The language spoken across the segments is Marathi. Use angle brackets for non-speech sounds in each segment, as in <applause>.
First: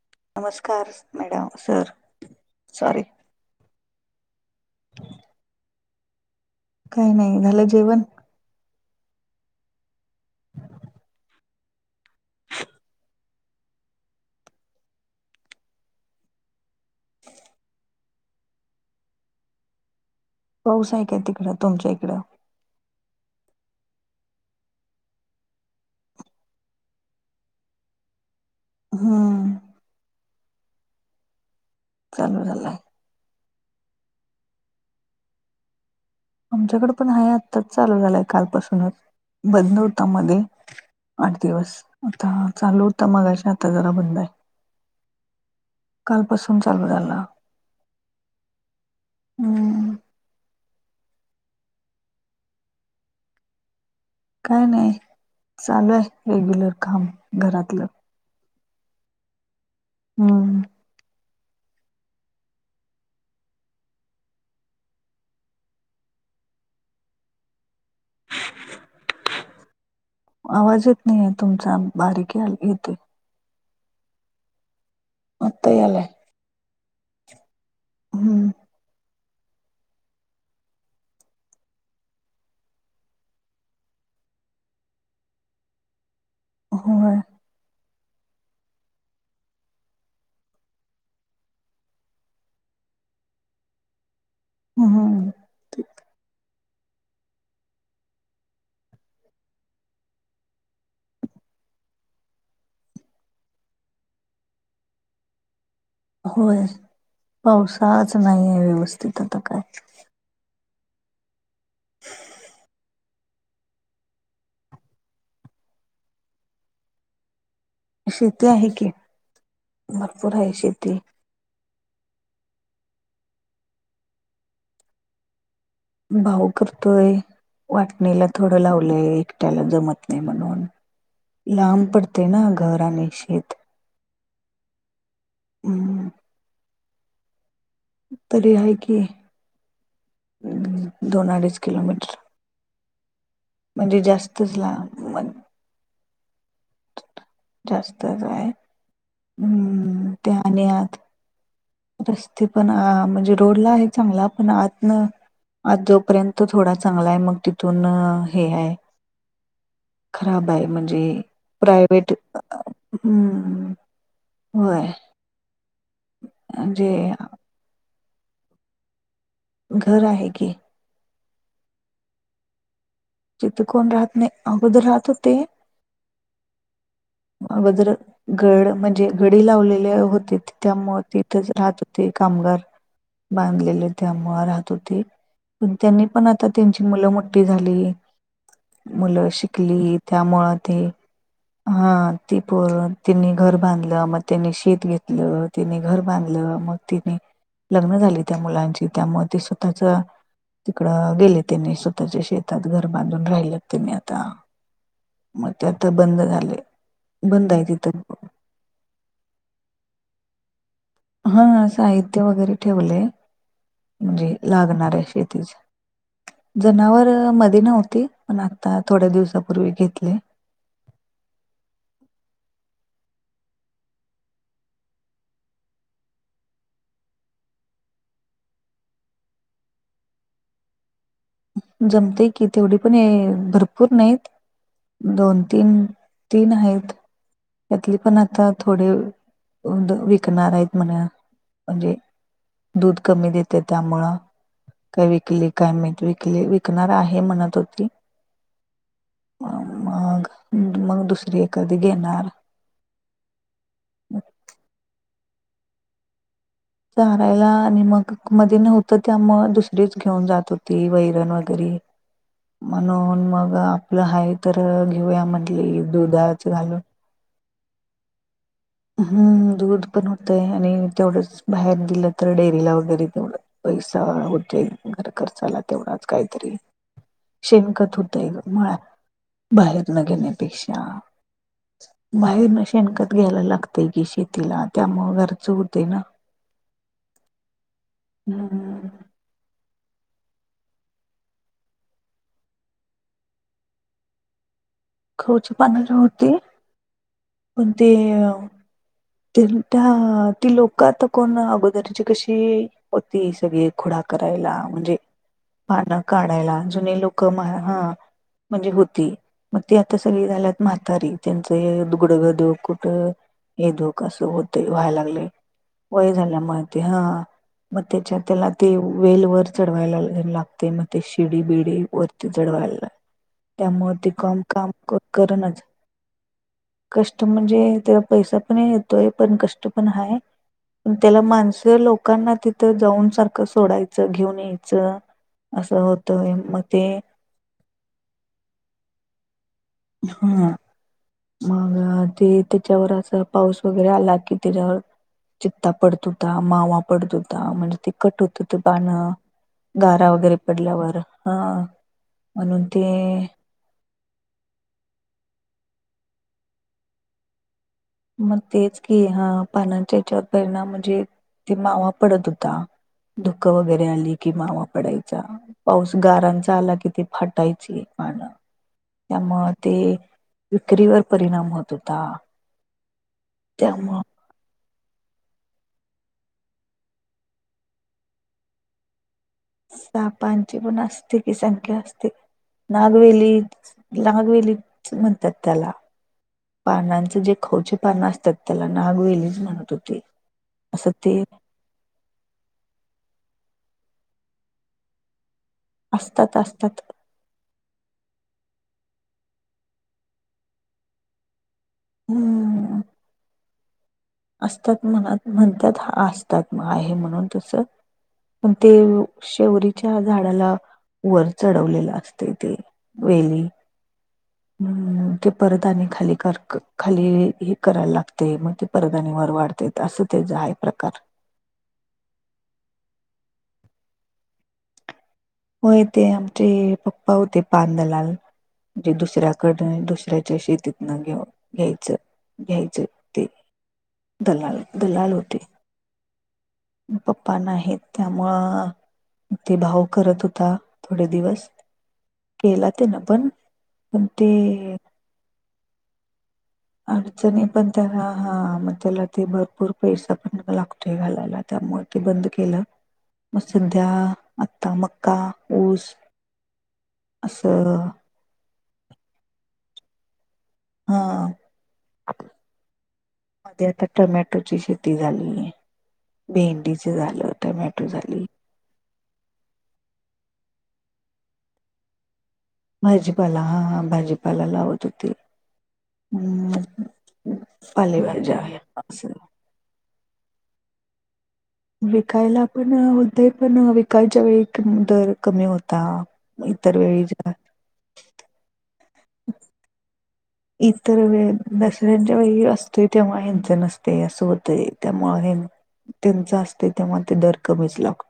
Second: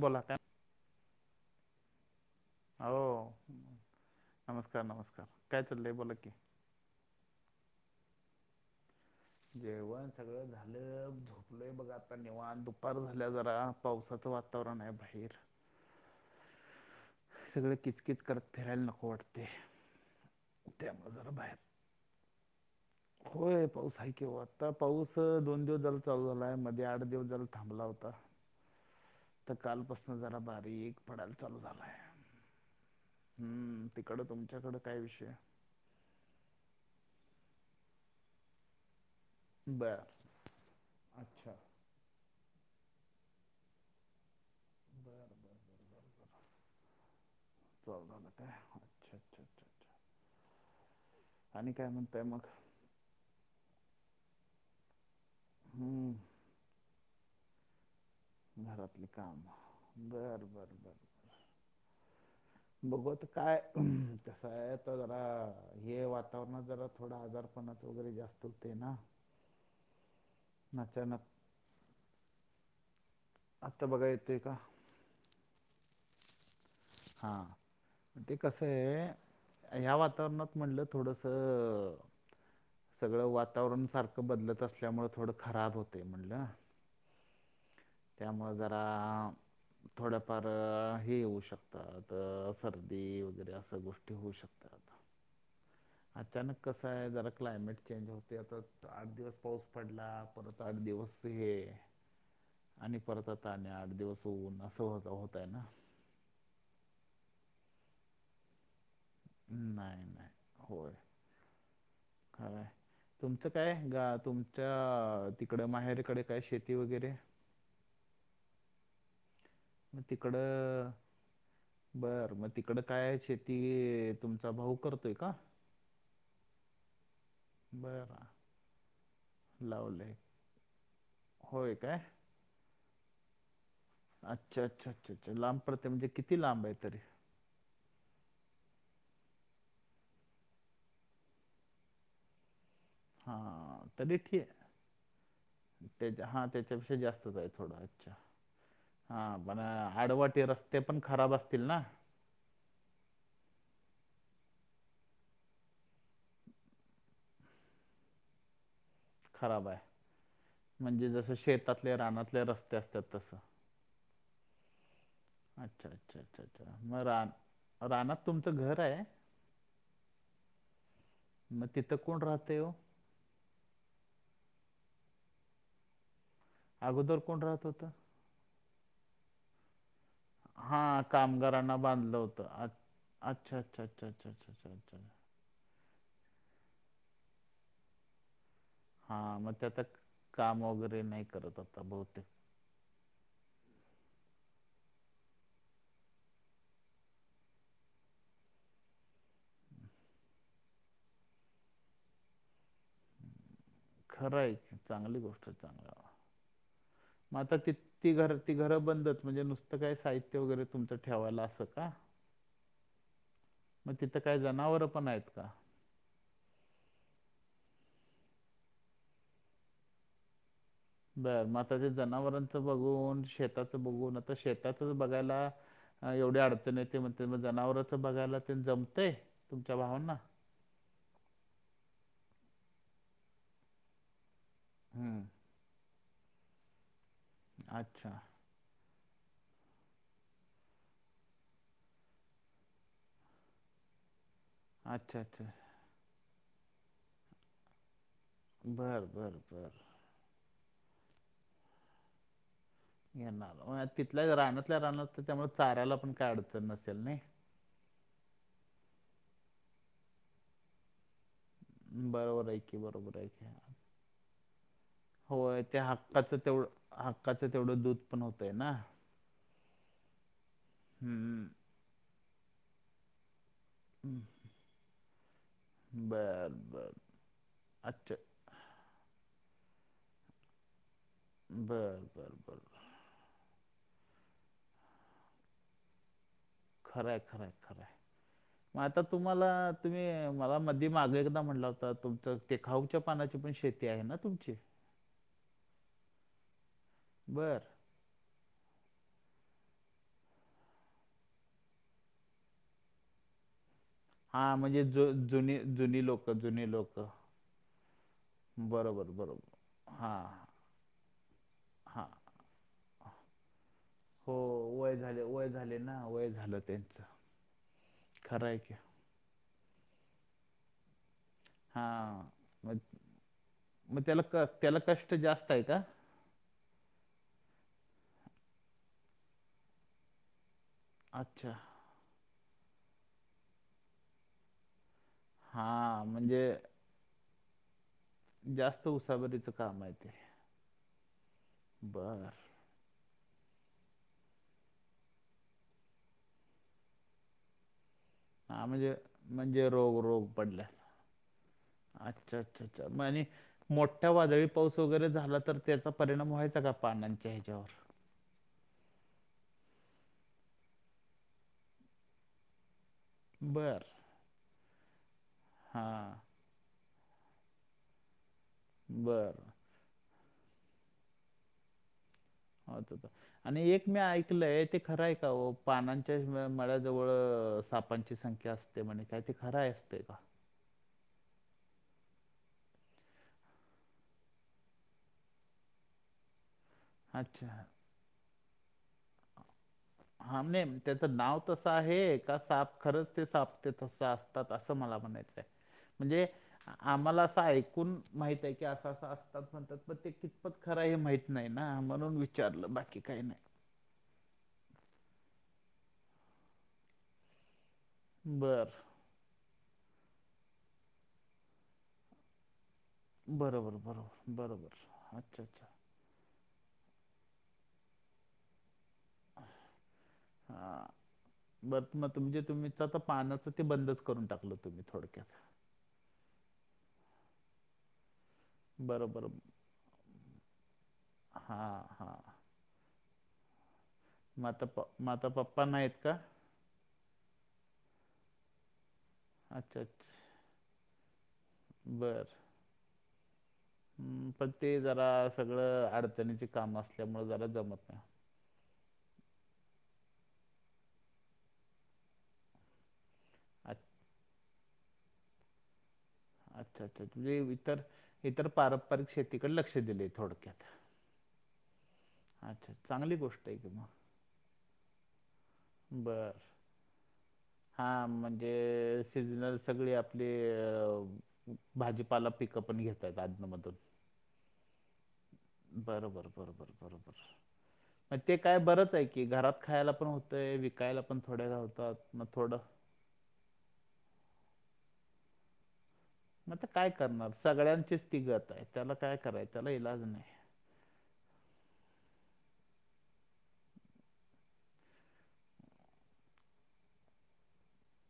बोला काय नमस्कार मॅडम, सर सॉरी हो नमस्कार, नमस्कार काय चालल बोला की काही नाही झालं जेवण? जेवण सगळं झालं य बघा आता निवांत दुपार झाल्या जरा पावसाचं वातावरण आहे बाहेर सगळें किचकीच करत फिरायला नको वाटतय पाऊस आहे का आहे तिकडं तुमच्या इकडं होय पाऊस हाय की ओ आता पाऊस दोन दिवस झाला चालू झालाय मध्ये आठ दिवस जरा झाला थांबला होता ह आता कालपासून जरा बारी एक पडाल चालू झाला आहे चालू झालाय हम्म तिकडं तुमच्याकडें काय विषय आमच्याकड पण आहे आत्ताच चालू झालंय कालपासूनच बंद होता मध्ये आठ दिवस आता चालू होता मगाशी आता जरा बंद आहे बर बर कालपसून चालू झाला आता काय हम् आणि काय म्हणतय मग काय नाही चालू आहे रेग्युलर काम घरातलं घरातले काम बरं, हम्म बरं, बरं बघूत काय कस आहे तर जरा हे वातावरणात जरा थोडा आजार कोणच वगैरे जास्त होते ना आवाज येत नाही आहे तुमचा बारीक याय येतोय आता बघा येतोय का आता यायलय हां ते हम्म कसं आहे ह्या वातावरणात म्हटलं थोडंसं सगळं वातावरण सारखं बदलत असल्यामुळे थोडं खराब होते म्हणलं होय त्यामुळ जरा थोड्याफार हे होऊ शकतात सर्दी वगैरे असं गोष्टी होऊ शकतात ह हा. अचानक कस आहे जरा. क्लायमेट चेंज होते आता आठ दिवस पाऊस पडला परत आठ दिवस हे आणि परत आता आठ दिवस होऊन असं हो होतय ना. होय पावसाच नाही आहे व्यवस्थित आता. काय नाही नाही होय खर हाय. तुमचं काय ग तुमच्या तिकड माहेरकडे काय शेती वगैरे. शेती आहे की भरपूर आहे शेती. बर मग तिकड काय शेती तुमचा भाऊ करतोय का? भाऊ करतोय. वाटणीला थोडं लावलंय एकट्याला जमत नाही म्हणून. लांब पड़ते न घर आणि शेेत. अच्छा अच्छ अच्छा अच्छा लांब पड़तय म्हणजे किती लांब आहे तरी? तरी आहे कि दोन अडीच किलोमीटर. म्हणजे जास्तच लांब आहे. त्याच्या हा त्याच्यापेक्षा जास्तच आहे. थोडं अच्छा जास्तच आहे हा पण हम्म ते आडवाटी आणि रस्ते आत पण खराब असतील ना? रस्ते पण म्हणजे रोडला आहे चांगला पण आतन आजोपर्यंत थोडा चांगला आहे मग तिथून हे आहे. खराब आहे. खराब आहे म्हणजे प्रायवट हम् होय. अच्छा अच्छा अच्छा अच्छा म्हणजे मग रा राणात तुमचं घर आहे?? घर आहे की. मग तिथं कोण राहत हो. जिथे कोण राहत नाही अगोदर राहत होते. अगोदर अगदर गड म्हणजे गडी लावलेले हो त्यामु तिथंच राहत होते कामगार बांधलेले त्यामुळे राहत होते. पण त्यांनी पण आता त्यांची मुलं मोठी झाली‌. हा मग त्या आता त्यामुळं काम वगैरे नाही करत होता बहुतेक. त प तिनी घर बांधलं मग त्यांनी शेत घेतलं तिनी घर बांधलं मग तिनी. लग्न झाली त्या मुलांची त्यामुळे ते स्वतःच. तिकडं गेले त्यांनी स्वतःच्या शेतात घर बांधून राहिलं. त्याने आता मग ते आता बंद झाले. म बंद आता आहे त ती तिथं ती घरं बंदच म्हणजे नुसतं काय साहित्य वगैरे तुमच. हा साहित्य वगैरे ठेवलंय म्हणजे लागणार आहे शेतीच. जनावर मध्ये नव्हती पण आता थोड्या दिवसापूर्वी घेतले. बरं मग आताच्या जनावरांचं बघून शेताचं बघून आता शेताचं बघायला. एवढ्या अडचण येते ते म्हणते मग जनावरचं बघायला ते जमते तुमच्या भावांना. जमतेय की तेवढी पण भरपूर नाहीत दोन. तीन तीन आहेत त्यातली पण आता थोडे. उ विकणार आहेत म्हणा म्हणजे दूध कमी देते त्यामुळं. काय विकली काय मी विकली विकणार आहे म्हणत होती. बरं बरं बरं. मग मग दुसरी एखादी घेणार. या ना तिल्या रानातल्या रानात त्यामुळे चाऱाला पण काय अडचण नसते. चारायला आणि मग मध्ये नव्हतं त्यामुळे दुसरीच घेऊन जात होती वैरण वगैरे. म्हणून मग आपलं हाय तर घेऊया म्हटली दुधाच घालून. काच तेवढं दूध पण होतं आहे ना. हम्म दूध पण होतं आणि तेवढंच बाहेर दिलं तर डेअरीला वगैरे तेवढं. पैसा होत घर खर्चाला तेवढाच काहीतरी शेमकत होतय. म बाहेर न घेण्यापेक्षा बाहेर ना शेणकत घ्यायला लागतेय कि शेतीला त्यामुळं घरच उरते ना. खरं खरे खरं मग हम्म. आता तुम्हाला तुम्ही मला मध्ये माग एकदा म्हटला होता तुमच तेखाऊच्या पानाची पण शेती आहे ना तुमचे. खवची पानाची होती. बर पण ते त्या ती लोकता कोण अगोदरची कशी होती सगळी खुडक करायला म्हणजे पानं काढायला जुने लोक ह म्हणजे होती. मग तेी आता सगळी झाल्यात म्हारातारी त्यांचं हे दुघडगधो कुठं हे दो व्हाय लाग वय झाल्या ह मग त्याच्या त्याला ते वेल वर चढवायला लागते मग ते शिडी बिडी वरती चढवायला. त्यामुळे ते काम काम करणच कष्ट म्हणजे त्याला पैसा पण येतोय पण कष्ट पण आहय. पण त्याला माणस लोकांना तिथं जाऊन सारखं सोडायचं घेऊन यायचं. असं होतय मग ते जास्त उसाबरीचं काम आहे ते. ह मग ते त्याच्यावर असं पाऊस वगैरे आला कि त्याच्यावर चित्ता पडत होता मावा पडत होता म्हणजे ते कट होत हो ते पाण गारा वगैरे पडल्यावर हा म्हणून ते मोठ्या वादळी पाऊस वगैरे झाला तर त्याचा परिणाम व्हायचा का पानांच्या ह्याच्यावर मग तेच की हा पानांच्या जतभरणा म्हणजे ते मावा पडत होता. धुक वगैरे आली कि मावा पडायचा पाऊस गारांचा. जाला किती फटायची आणि त्यामुळे ते विक्रीवर परिणाम होत होता. हो आणि एक मी त्यामुळं ऐक ते खरं आहे का पानांच्या मळ्या जवळ सापांची संख्या असते म्हणे. काय ते खरांय असतें का? जी पण असते की संख्या असते. नागवेली नागवेली म्हणतात त्याला. पानांच जे खवचे पानं असतात त्याला नागवेलीच म्हणत होते असं ते. तसं आहे का साप खरंच ते साप ते तस असतात असं मला म्हणायचंय? म्हणजे असतात असतात आम्हाला असं ऐकून माहित आहे की असं असं असतात म्हणतात पण ते कितपत खरं हे माहित नाही ना म्हणून विचारलं हम्म बाकी काय नाही. असतात म्हणत म्हणतात असतात मग आहे म्हणून तस पण ते शेवीच्या झाडाला वर चढवलेलं असते ते. वेली अम् ते परत आणि खाली कर्क खाली हे करायला लागते मग ते परदानी वर वाढते असं तेच आहे प्रकार. म मग तजे तुम्हीच आता पानाचं ते बंदच करून टाकलं तुम्ही थोडक्यात. हो य तेे आमचे पप्पा होते पांदलाल. म्हणजे दुसऱ्याकड दुसऱ्याच्या शेतीतन घेऊ घ्यायचं. घ्यायचे ते दलाल दलाल होते. पना आहेतत का. पप्पा नाही आहेत त्यामुळं. ते भाव करत होता थोडे दिवस केला ते ना पण. हम् पण ते जरा सगळं अडचणीची कामं असल्यामुळे अडचणी जरा पण जमत नाही. त्याला हा मग त्याला ते भरपूर पैसा पण लागतोय घालायला त्यामुळे ते बंद केलं. म सध्या आता मका ऊस अच्छा अच्छा म्हुजे असं इतर इतर पारंपरिक शेतीकडे लक्ष दिले थोडक्यात. हा मध्ये आता टमॅटोची शेती. झाली भेडीच झालं टोमॅटो झाली. <unintelligible> पला पिकअप भाजीपाला हा भाजीपाला लावत होती. बरोबर बरोबर बरोबर म ते पालेभाज्या काय बरंच आहे असं की घरात. खायला पण होतय विकायला पण थोड्याा होत. विकायला पण होते पण विकायच्या वेळी दर कमी होता. मता इतर काय वेळी करणार जा- सगळ्यांचीच तिगत आहे त्याला काय कराय त्याला इलाज नाही. इतर वे दसऱ्यांच्या वेळी असते तेव्हा हंच नसते असं होतं त्यामुळे हे त्यांच असते तेव्हा ते दर कमीच लागतो.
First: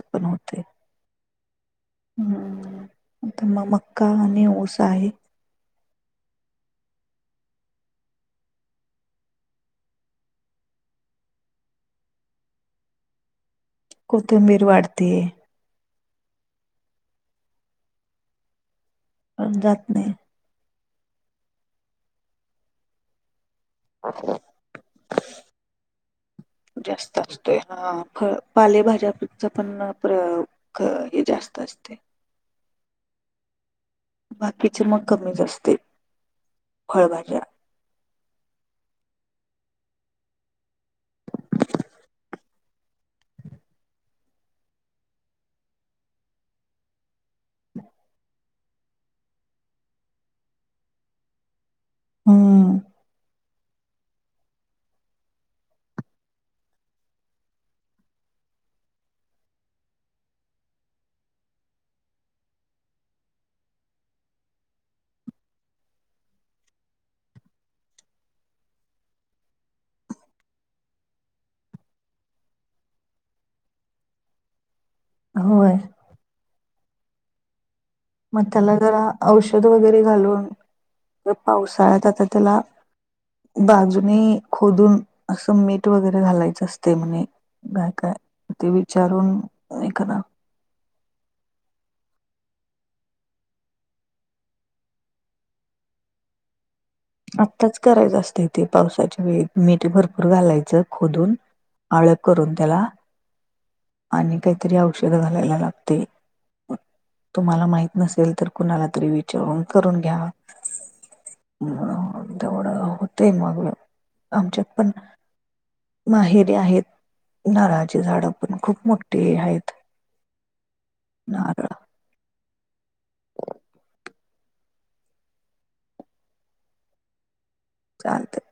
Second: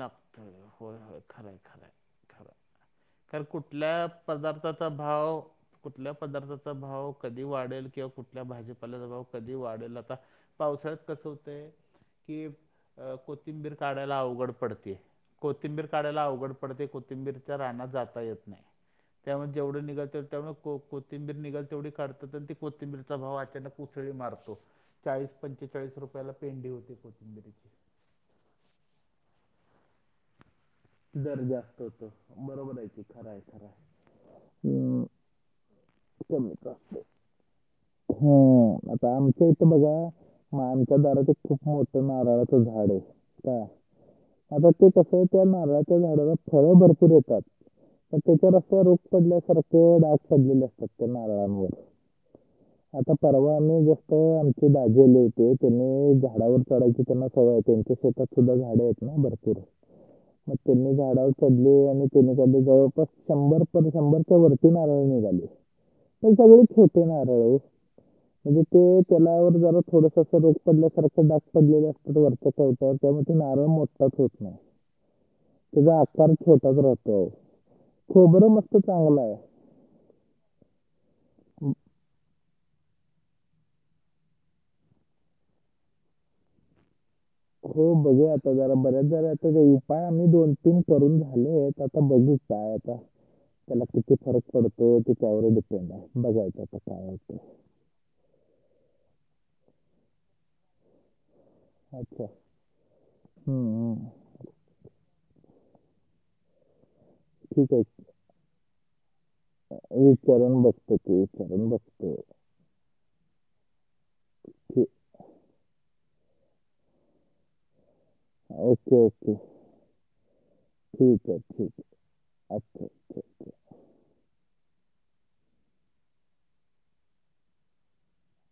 लपत हो होय खरे खरे खरं. हम्म. कार आता मग मक्का कुठल्या आणि ऊस पदार्थाचा आहे भाव कुठल्या पदार्थाचा भाव कधी वाढेल किंवा कुठल्या भाजीपाल्याचा भाव कधी वाढेल आता. पावसाळ्यात कसं होतंय की अ तिंबीर काढायला अवघड कोथिंबीर पडते. वाढते कोथिंबीर काढाला अवघड पडते कोथिंबीरच्या राहण्यात जाता येत नाही. त्यामुळे पण जेवढं जात निघाल नाही. त्यामुळे कोथिंबीर निघाल तेवढी काढतात आणि ती कोथिंबीरचा भाव अचानक. पुसळी मारतो चाळीस पंचेचाळीस रुपयाला पेंढ होती जास्त असतोय कोथिंबिरीची. हा ख. पालेभाज्या पण प्र क- हे दर जास्त असते. होत बरोबरयचे खरांय खरांय. बाकीचे मग कमीच असते. फळभाज्या. हा आता आमच्या इथ बघा. माणच्या दराच खूप मोठं नारळाचं झाड आहे काय. आता ते कसं त्या नारळाच्या झाडाला फळें भरपूर देतात. मग त्याच्यावर अस रोग पडल्यासारखे डाग पडलेले असतात त्या नारळांवर. हम. आता परवा आम्ही जास्त आमचे दाजेले होते त्यांनी झाडावर चढायची त्यांना सवय त्यांच्या स्वतत. सुुद्धा झाड्या आहेत ना भरपूर. मग त्यांनी झाडावर चडले आणि त्यांनी जवळपास शंभर कमी शंभर च्या वरती नारळ निघाली तर सगळे छोटे नारळ ओ. म्हणजे ते त्याला वर जरा थोडस अस रोग पडल्यासारखं डाग पडलेले असतात वरच्या साईड तर त्यामुळे ते नारळ मोठंच होत नाही. <inaudible> त्याचा आकार छोटाच राहतो मग खोबरं त्याला मस्त जरा चांगल आहे. औषध वगैरे घालून या पावसाळ्यात आता त्याला बाजूने खोदून असं मीठ वगैरे घालायचं असतय म्हणे. हो काय काय बघूया आता ते जरा बऱ्याच जरा विचारून आता उपाय एखादा आम्ही दोन ते करून झालंयत आता बघू काय आता. त्याला किती फरक पडतो ते त्यावर डिपेंड आहे बघायचं आता. काय होतं आत्ताच करायचं असतंय ते पावसाच्या वेळी मीठ भरपूर घालायचं खोदून. अळख अच्छा करून त्याला हम्म, हम्म. आणि काईतरी औषध घालायला लागते, तुम्हाला ठीक आहे माहित नसेल तर कुणाला तरी वि विचारून बघतो की, विचारून बघतो. तेवढं होतय मग, आमच्यात पण माहेरीे आहेत, नारळाची झाड. ओके-ओके, ठीक आहे, नारळ ठीक ये, अच्छा-अच्छा. चालतंय.